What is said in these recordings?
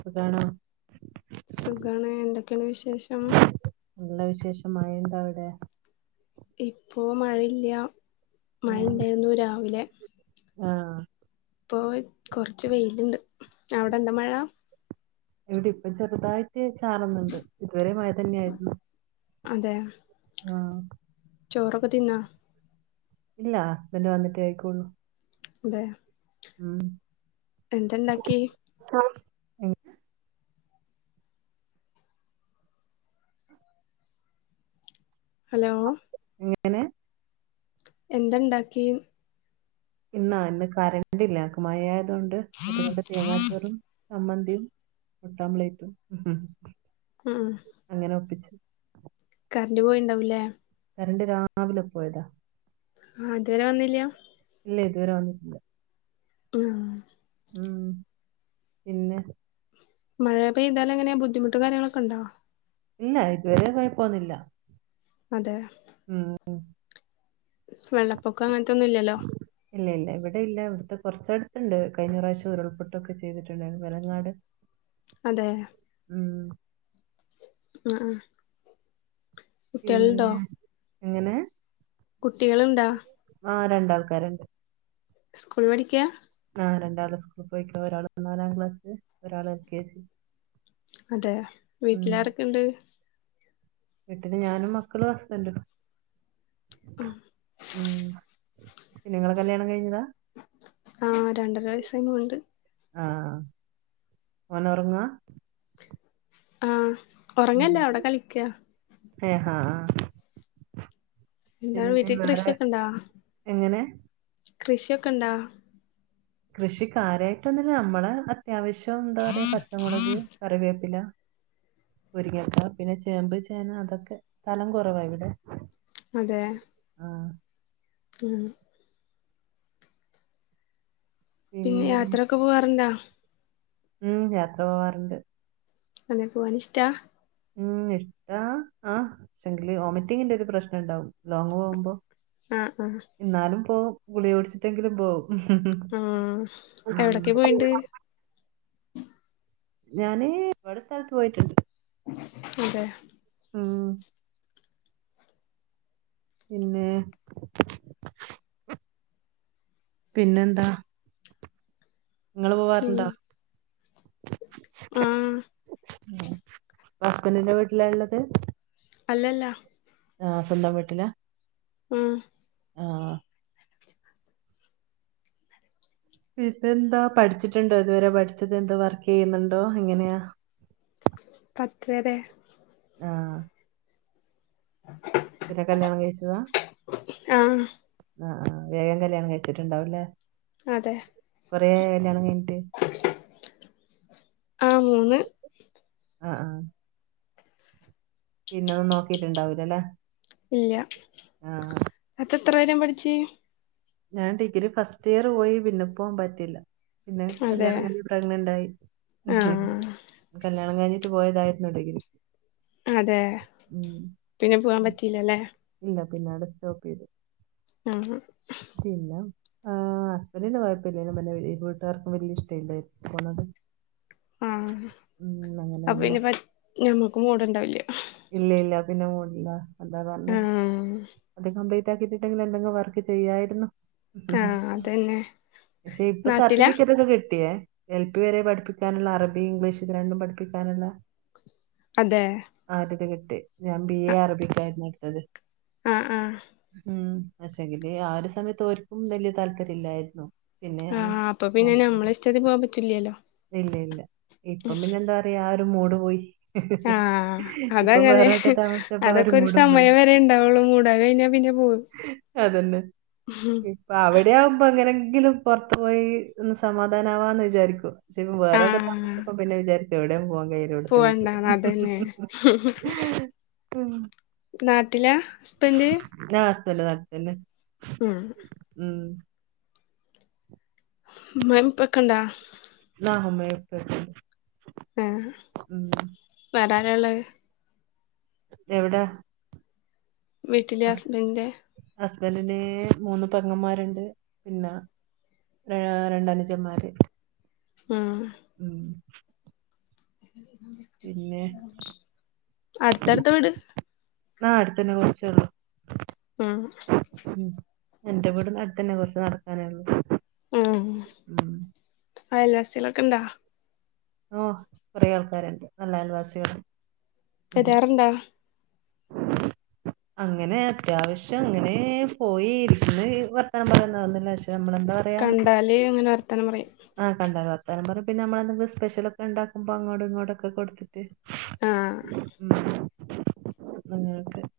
സുഖാണോ സുഖാണ് എന്തൊക്കെയുണ്ട് വിശേഷം നല്ല വിശേഷം മഴ ഉണ്ടോ അവിടെ ഇപ്പോ മഴയില്ല മഴ ആഹ് ഇണ്ടായിരുന്നു രാവിലെ ആഹ് ഇപ്പോയ്‌ കൊറച്ച് വെയില്ണ്ട് അവടെണ്ടോ മഴാ എവിടെ ഇപ്പ ചെറുതായിട്ട് ചാറുന്നുണ്ട് ഇതുവരെ മഴ തന്നെ ആയിരുന്നു അതെ ആഹ് ചോറൊക്കെ തിന്നോ ഇല്ല ഹസ്ബന്റ് വന്നിട്ടെ കയിക്കൊള്ളൂ അതെ ഉം എന്ത ഉണ്ടാക്കിയെ ആഹ് ഹലോ എങ്ങനേണ് എന്താ ഇണ്ടാക്കി ഇന്നാ ഇന്ന് കരണ്ടില്ലങ്ങക്ക് മഴ ആയതുകൊണ്ട് അതുകൊണ്ട് തേങ്ങാചോറും ചമ്മന്തിയും മുട്ടാമ്പ്ലേറ്റും ഉം അങ്ങനെ ഒപ്പിച്ചു കറണ്ട് പോയിണ്ടാവും ല്ലെ കറണ്ട് രാവിലെ പോയതാ ആ ഇതുവരെ വന്നില്ല ഇല്ലേ ഇതുവരെ വന്നിട്ടില്ല ഉം ഉം പിന്നെ മഴ പെയ്താൽ എങ്ങനെ ബുദ്ധിമുട്ടും കാര്യങ്ങളൊക്കെ ഉണ്ടോ? ഇല്ല ഇതുവരെ കോയപ്പോന്നില്ല അതെ ഉം വെള്ളപ്പൊക്കം അങ്ങൻത്തൊന്നും ഇല്ലല്ലോ ഇല്ല ഇല്ല ഇവിടെ ഇല്ല ഇവടട്ത്ത് കൊർച്ചട്ത്ത്ണ്ട് കഴിഞ്ഞറാശ്യം ഉരുൾപൊട്ടൊക്കെ ചെയ്തിട്ടുണ്ടായിരുന്നു വെലങ്ങാട് അതെ ഉം ആഹ് ആഹ് കുട്യൾണ്ടോ എങ്ങനെ കുട്ടികള്ണ്ടാ ആഹ് രണ്ടാൾക്കാര്ണ്ട് സ്കൂൾ പഠിക്യാ ആ രണ്ടാള് സ്കൂള് പൊയ്ക്ക ഒരാള് നാലാം ക്ലാസ് ഒരാള് എൽ കെ ജി അതെ വീട്ടിലാരെക്കെണ്ട് വീട്ടല് ഞാനും മക്കളും ഹസ്ബൻ്റും ഉം ഉം പിന്നെ ഇങ്ങളെ കല്യാണം കഴിഞ്ഞതാ ആ രണ്ടര വയസ്സായി ണ്ട് ആഹ് ഓനൊറങ്ങാ ആഹ് ഉം ഒറങ്ങല്ലാ അവിടെ കളിക്കാ ഏ ഹാ ആ എന്താണ് പിന്നെ വീട്ടിൽ വേറെ കൃഷിയൊക്കെ ഇണ്ടാ എങ്ങനെ കൃഷിയൊക്കെ ഇണ്ടോ കൃഷികാര്യായിട്ടൊന്നുല്ല നമ്മളെ അത്യാവശ്യം എന്താ പറ്യാ പച്ചമുളക്, കറിവേപ്പില മുരിങ്ങക്ക പിന്നെ ചേമ്പ്, ചേന അതൊക്കെ സ്ഥലം കൊറവാ ഇവിടെ അതെ ആ, ഉം പിന്നെ യാത്രൊക്കെ പോവാറ്ണ്ടാ ഉം യാത്ര പോവാറ്ണ്ട് അതെ പോവാനിഷ്ടാ ഉം ഇഷ്ടാ ആ പക്ഷെങ്കില് വൊമിറ്റിങ്ങിന്റെ ഒരു പ്രശ്നണ്ടാവും ലോങ്ങ് പോകുമ്പോ ആഹ് ആഹ് ഇന്നാലും പോവും ഗുളി കുടിച്ചിട്ടെങ്കിലും പോവും ആഹ് എവിടൊക്കെ പോയിണ്ട് ഞാന് ഇവടെ സ്ഥലത്ത് പോയിട്ട്ണ്ട് അതെ ഉം പിന്നെ പിന്നെന്താ ഇങ്ങള് പി പോവാറ്ണ്ടോ ആഹ് ഇപ്പ ഹസ്ബന്റ്ൻ്റെ വീട്ടിലാള്ളത് അല്ലല്ല ആഹ് സ്വന്തം വീട്ട്ലാ ഉം ആഹ് പിന്നെന്താ പഠിച്ചിട്ട്ണ്ടോ ഏതുവരെ പഠിച്ചത് എന്താ വർക്കെയ്യുന്നുണ്ടോ എങ്ങനെയാ പത്ത് വരെ ആഹ് [inaudible] പിന്നെ കല്യാണം കഴിച്ചതാ ആഹ് ആഹ് ആഹ് വേഗം കല്യാണം കഴിച്ചിട്ടുണ്ടാവൂലേ അതെ കുറേയോ ല്യാണം കഴിഞ്ഞിട്ട്? ആഹ് മൂന്ന് ആഹ് ആ.. പിന്നൊന്നും നോക്കിയിട്ടുണ്ടാവില്ലല്ലെ? ഇല്ല അപ്പ എത്ര വരേം പഠിച്ച്? ഞാൻ ഡിഗ്രി ഫസ്റ്റ് ഇയർ പോയി പിന്നെ പോവാൻ പറ്റിയില്ല. പിന്നെ അതെ കല്യാണം കഴിഞ്ഞ് പ്രഗ്നന്റ് ആയി. ആഹ് കല്യാണം കഴിഞ്ഞിട്ട് പോയതായിരുന്നു ഡിഗ്രി അതെ ഉം. പിന്നെ പോവാൻ പറ്റില്ലല്ലേ? ഇല്ല പിന്നേ ആടെ സ്റ്റോപ്പെയ്തു. ഉംഹ് പിന്നേ? ആഹ് ഹസ്ബന്റിന് കുഴപ്പല്ലെനി നമ വീട്ടുകാർക്കും വലിയ ഇഷ്ടല്ലയിനി പോണത്. ആഹ് ഉം, അങ്ങനെ അപ്പ പിന്നെ പ ഞമ്മക്ക് മൂട് ഇണ്ടാവില്ല്യാ. ഇല്ല ഇല്ല പിന്നെ മൂടില്ല എന്താ പറഞ്ഞേ ആഹ് ന്ത ക്കേണ്ട് പ്പക്കിട്ടിട്ടെങ്കിൽ എന്തെങ്കും വർക്ക് ചെയ്യായിരുന്നു. ഉം ആഹ് അതന്നെ ക്ഷെ ഇപ്പൊ നാട്ടിലാ സർട്ടിഫിക്കറ്റ് ഒക്കെ കിട്ടിയേ. എൽ പി വരെ പഠിപ്പിക്കാനുള്ള അറബി ഇംഗ്ലീഷ് ഇത് രണ്ടും പഠിപ്പിക്കാനുള്ള അതേ ആഹ് ഒരിത് കിട്ടി ഞാൻ ബി എ അറബിക്കായിരുന്നു എടുത്തത്. ആഹ് ആഹ് ഉം ക്ഷെങ്കില് ആ ഒരു സമയത്ത് ഓര്ക്കും വലിയ താല്പര്യം ഇല്ലായിരുന്നു. പിന്നെ ഞാൻ ആഹ് അപ്പൊ പിന്നെ നോക്കി ഞമ്മളെ ഇഷ്ടത്തിന് പോകൻ പറ്റൂലല്ലോ? ഇല്ല ഇല്ല ഇപ്പം പിന്നെ എന്താ പറയാ ആ ഒരു മൂഡ് പോയി. ആഹ് ഇപ്പം അതങ്ങനെ വേറെ ഒക്കെ താമസിച്ചപ്പോ ആ അതൊക്കെ ഒരു മൂഡും പോയി സമയം വരെ ഉണ്ടാവുള്ളൂ മൂഡ് അത് കഴിഞ്ഞ പിന്നെ പോയി അതന്നെ. [unintelligible] ഇപ്പൊ അവിടെയാവുമ്പോ എങ്ങനെങ്കിലും പുറത്തു പോയി ഒന്ന് സമാധാനമാവാന്ന് വിചാരിക്കും. പക്ഷെപ്പ വേറൊക്കെ ആഹ് താമസിച്ചപ്പോ പിന്നെ വിചാരിക്കു എവിടെയും പോവാൻ കയ്യില്ല ഇവിടെന്ന ഇരിക്ക. പോവണ്ട അതന്നെ നാട്ടിലാ ഹസ്ബന്റ്? ന്റ ഹസ്ബൻഡ് കൊഴ്പ്പ ല്ല ഉംഹ് ഉം ഉമ്മയും ഉപ്പയും ക്കെണ്ടോ? ന്നാ മ് മ്മയും ഉപ്പയും ഒക്കെണ്ട്. ആഹ് വേറാരാ ള്ളേ? എവിടെ? വീട്ടില ഹസ്ബന്റെ. ഹസ്ബന്റിന് മൂന്നു പെങ്ങന്മാരു ണ്ട് പിന്നെ. വേയ രണ്ട് അനുജൻമാര് ഉം ഉം [unintelligible] പിന്നേ? അടുത്തടുത്ത വീട് ആഹ് അടുത്തന്നെ കുറച്ചേള്ളൂ. ഉം ഉം എന്റെ വീടിനടുത്തന്നെ കൊറച്ച് നടക്കാനേ ഉള്ളൂ. ഉം ഉം അയൽവാസികളൊക്കെ ഇണ്ടോ? ഓഹ് കൊറേ ആൾക്കാരുണ്ട് നല്ല അയൽവാസികള്. വരാറുണ്ടാ അങ്ങനെ അത്യാവശ്യം അങ്ങനെ പോയി ഇരിക്കുന്നു വർത്തനം പറന്നുന്നില്ല പക്ഷെ നമ്മളെന്താ പറയ കണ്ടാലേ അങ്ങനെ വർത്താനം പറയായും ആഹ് കണ്ടാല് വർത്താനം പറയും പിന്നെ നമ്മളെ സ്പെഷലൊക്കെ ഉണ്ടാക്കുമ്പോ അങ്ങോട്ടു ഇങ്ങോട്ടൊക്കെ കൊടുത്തിട്ട് ആഹ് ഉം [unintelligible]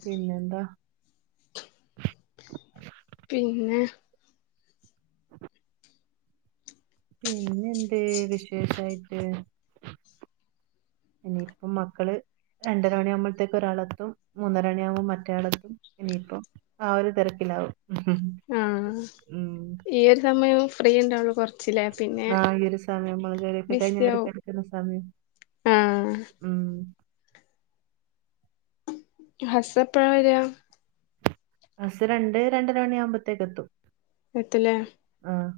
പിന്നെ എന്താ പിന്നെ [inaudible] പിന്നെ എന്ത് വിശേഷായിട്ട് പിന്നെ ഇപ്പം മക്കള് രണ്ടര മണിയാകുമ്പോഴത്തേക്ക് ഒരാളത്തും മൂന്നര മണി ആകുമ്പോ മറ്റരാളത്തും ഇനിയിപ്പോ ആഹ് ഒരു തിരക്കിലാവും ആഹ് ഉം ഈ ഒരു സമയം ഫ്രീ ഉണ്ടാവുള്ളു കുറച്ചിലെ പിന്നെ ആഹ് ഈ ഒരു സമയം മുളകലിയൊക്കെ കഴിഞ്ഞ് ബിസി അവർ ആവും കെടക്കുന്ന സമയം ആഹ് ഉം ഹസ്സ് എപ്പഴാ വരാ? ഹസ് രണ്ട് രണ്ടര മണിയ ആവുമ്പഴത്തേക്ക് എത്തും എത്തില്ലേ ആഹ്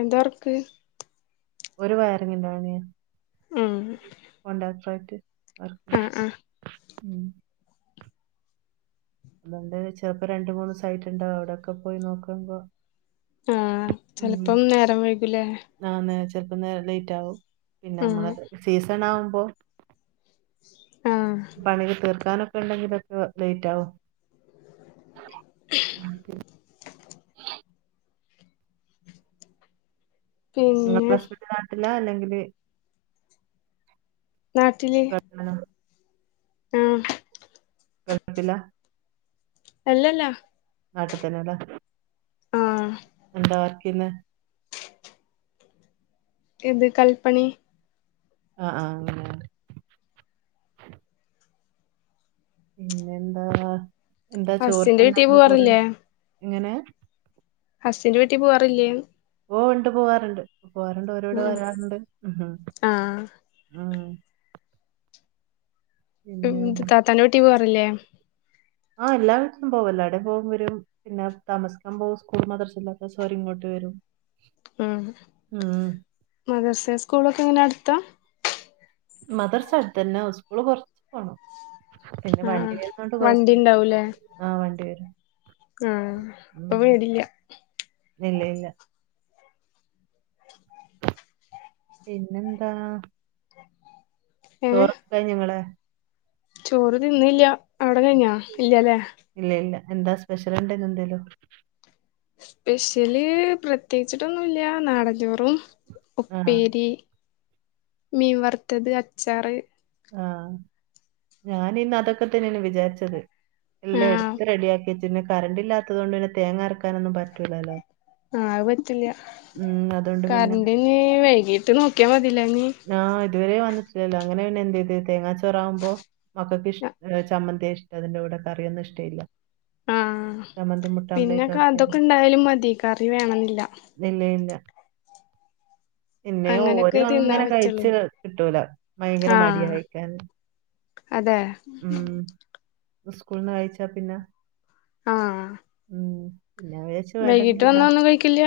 എന്താ വർക്ക് ഓരു വയറിങ്ങിൻ്റെ പണിയാണ് ഉം കൊണ്ടാത്രായിട്ട് വർക്ക് ആഹ് ആഹ് ഉം അതുകൊണ്ട് ചെറപ്പോ രണ്ട് മൂന്ന് സൈറ്റ് ഉണ്ടാവും അവിടെക്കെ പോയി നോക്കുമ്പോ ആഹ് ചെലപ്പം നേരം വൈയ്കൂലേ ആന്നേ ചെൽപ്പം നേരം ലേറ്റ് ആകും പിന്നെ ഉം മ്മളെ സീസൺ ആകുമ്പോ ആഹ് പണി തീർക്കാനൊക്കെ ഉണ്ടെങ്കിലൊക്കെ ലേറ്റ് ആകും നിങ്ങളുടെ പിന്നെ ഹസ്ബൻ്റ് നാട്ടില അല്ലെങ്കില് നാട്ടില് [unintelligible] ആഹ്. ഗൾഫിലാ അല്ലല്ലാ നാട്ടത്തന്നല്ലാ ആഹ് എന്താ വർക്കിന്ന് ഇത് കൽപ്പണി. ആഹ് ആഹ് പിന്നെ എന്താ എന്താ ചോറിന് ഹസ്സിന്റെ വീട്ടി എന്താ ചോറ് പോവാറില്ലേ എങ്ങനെ ഹസ്സിന്റ് വീട്ടിൽ പോവാറില്ലേ ഓ ഉണ്ട് പോവാറുണ്ട് പോവാറുണ്ട് ഓര് ഇവ്ടെ ഉം വരാറുണ്ട് ഹും ആഹ് ആ പിന്നെ താത്താന്റെ കുട്ടി പോവാറില്ലേ ആഹ് എല്ലാവർക്കും പോവല്ലോ എവിടെ പോകും വരും പിന്നെ താമസിക്കാൻ പോകും സ്കൂൾ മദർച്ചല്ലാത്ത സ്വര് ഇങ്ങോട്ട് വരും ഉം ഉം മദർസെ സ്കൂളൊക്കെ എങ്ങനെ അടുത്ത മദർസ് അടുത്ത് തന്നെ സ്കൂള് കുറച്ച് പോണം പിന്നെ വണ്ടി ആഹ് വരുന്നണ്ട് വണ്ടി കുഴപ്പല്ല ഉണ്ടാവൂലേ ആ വണ്ടി വരും ആഹ് അപ്പൊ ഉം പേടില്ല ഇല്ല ഇല്ല പിന്നെന്താ ഏഹ് ചോറക്ക കയിഞ്ഞോ ങ്ങളെ ചോറ് തിന്നില്ല അവിടെ കഴിഞ്ഞാ ഇല്ലല്ലേ ഇല്ല ഇല്ല എന്താ സ്പെഷ്യലുണ്ടിന്നെന്തേലും സ്പെഷ്യല് പ്രത്യേകിച്ചിട്ടൊന്നുല്ല്യാ നാടൻചോറും ആ ഉപ്പേരി മീൻ വറുത്തത് അച്ചാറ് ആഹ് ഞാനിന്ന് അതൊക്കെ തന്നെയാണ് വിചാരിച്ചത് എല്ലാം ആഹ് എടുത്ത് റെഡിയ ആക്കി വെച്ച് പിന്നെ കറണ്ട് ഇല്ലാത്തതു കൊണ്ട് പിന്നെ തേങ്ങ അരക്കാനൊന്നും പറ്റൂലല്ലോ ആ പറ്റില്ല്യാ ഉം അതുകൊണ്ട് പിന്നെ കറണ്ട്നീ വൈകീട്ട് നോക്കിയാ മതീല്ലേനീ ആഹ് ഇതുവരേ വന്നിട്ടില്ലല്ലോ അങ്ങനെ പിന്നെ എന്തുയ്ത് തേങ്ങാച്ചോറാവുമ്പോ മക്കക്കിഷ് ചമ്മന്തിയാ ഇഷ്ടം അതിന്റെ കൂടെക്കറിയൊന്നുഷ്ടയില്ല ആഹ് പിന്നെ ഒക്കെ കാതൊക്കെ ഇണ്ടായാലും മതി കറി വേണംന്നില്ല ഇല്ലയില്ല പിന്നെ അങ്ങനൊക്കെ ഓരു തിന്നാൻ അങ്ങനെ പറ്റുള്ളൂ കയ്ച് കിട്ടൂല ഭയങ്കര മടിയാ കയ്ക്കാൻ അതേ ഉം സ്കൂൾന്ന് കഴിച്ചാ പിന്നെ ആഹ് ഉം പിന്നെ വേച്ച് വൈകീട്ട് വേട്ടക്കിലാ വന്നാ ഒന്നും കഴിക്കില്ല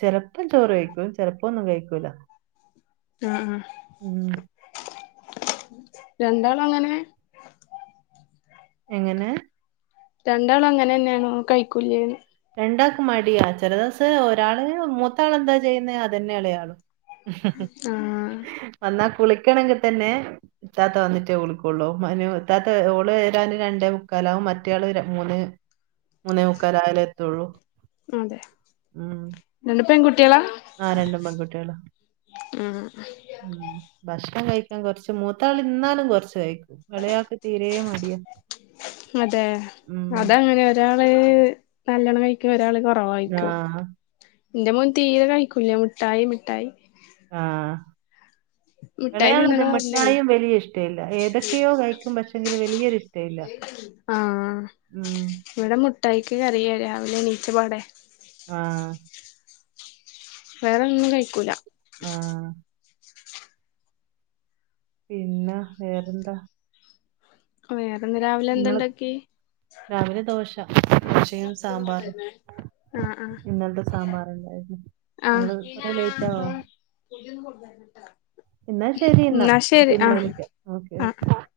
ചെലപ്പം ചോറ് കയ്ക്കും ചെലപ്പോ ഒന്നും കഴിക്കൂല ആഹ് ആഹ് ഉം രണ്ടാളുഅങ്ങനെ എങ്ങനേ രണ്ടാളും അങ്ങനെ തന്നെയാണോ കൈക്കൂല്യേ രണ്ടാക്കും മടിയാ ചെല ദോസ് ഒരാള് മൂത്താളെന്താ ചെയ്യുന്നെ അതന്നെ എളേയാളും ആഹ് വന്നാ കുളിക്കണെങ്കിത്തന്നെ ഇത്താത്ത വന്നിട്ടേ ഉളിക്കൊള്ളൂ മനു ഇത്താത്ത ഓള് വരാന് രണ്ടേമുക്കാലാവും മറ്റേയാള് മൂന്ന് മൂന്നേമുക്കാലായാലെ എത്തുഒള്ളൂ അതെ രണ്ട് പെങ്കുകുട്ടികളാ ആഹ് രണ്ടും പെങ്കുട്ടികളാ ആഹ് ഊം ഭക്ഷണം കയ്ക്കാൻ കൊറച്ച് മൂത്താള് ഇന്നാലും കൊറച്ച് കയ്ക്കും എളേആക്ക് തീരേ മടിയാ അതെ ഊം അതങ്ങനെ ഒരാള് നല്ലോണം കയ്ക്കും ഒരാള് കൊറവായ്ക്കും ആഹ് ൻ്റെമോൻ തീരെ കയ്ക്കൂല്ല മുട്ടായി മിഠായി ആഹ് മിഠായി തിന്നണ എളേയാളും കാരണേ മിഠായും വെലിയ ഇഷ്ടവില്ല ഏതൊക്കെയോ കയ്ക്കും പക്ഷേങ്കില് വലിയൊരു ഇഷ്ടവില്ല ആഹ് ഉം ഇവിടെ മുട്ടായിക്ക് കരയ്യാ രാവിലെ എണീറ്റപാടെ ആഹ് വേറൊന്നും കഴിക്കൂല ആഹ് പിന്നാ വേറെന്താ വേറൊന്ന് രാവിലെ നിങ്ങള് എന്ത്ണ്ടാക്കി രാവിലെ ദോശ ദോശയും സാമ്പാറും ആഹ് ആഹ് ഇന്നൽത്തെ സാമ്പാറൊണ്ടായിരുന്നു നിങ്ങള് കൊറേ ലേറ്റാവോ പുതിയത് കൊണ്ടരണട്ടോ എന്നാ ശരി എന്നാ പിന്നെ വിളിക്കാം ഓകെഓ ആഹ്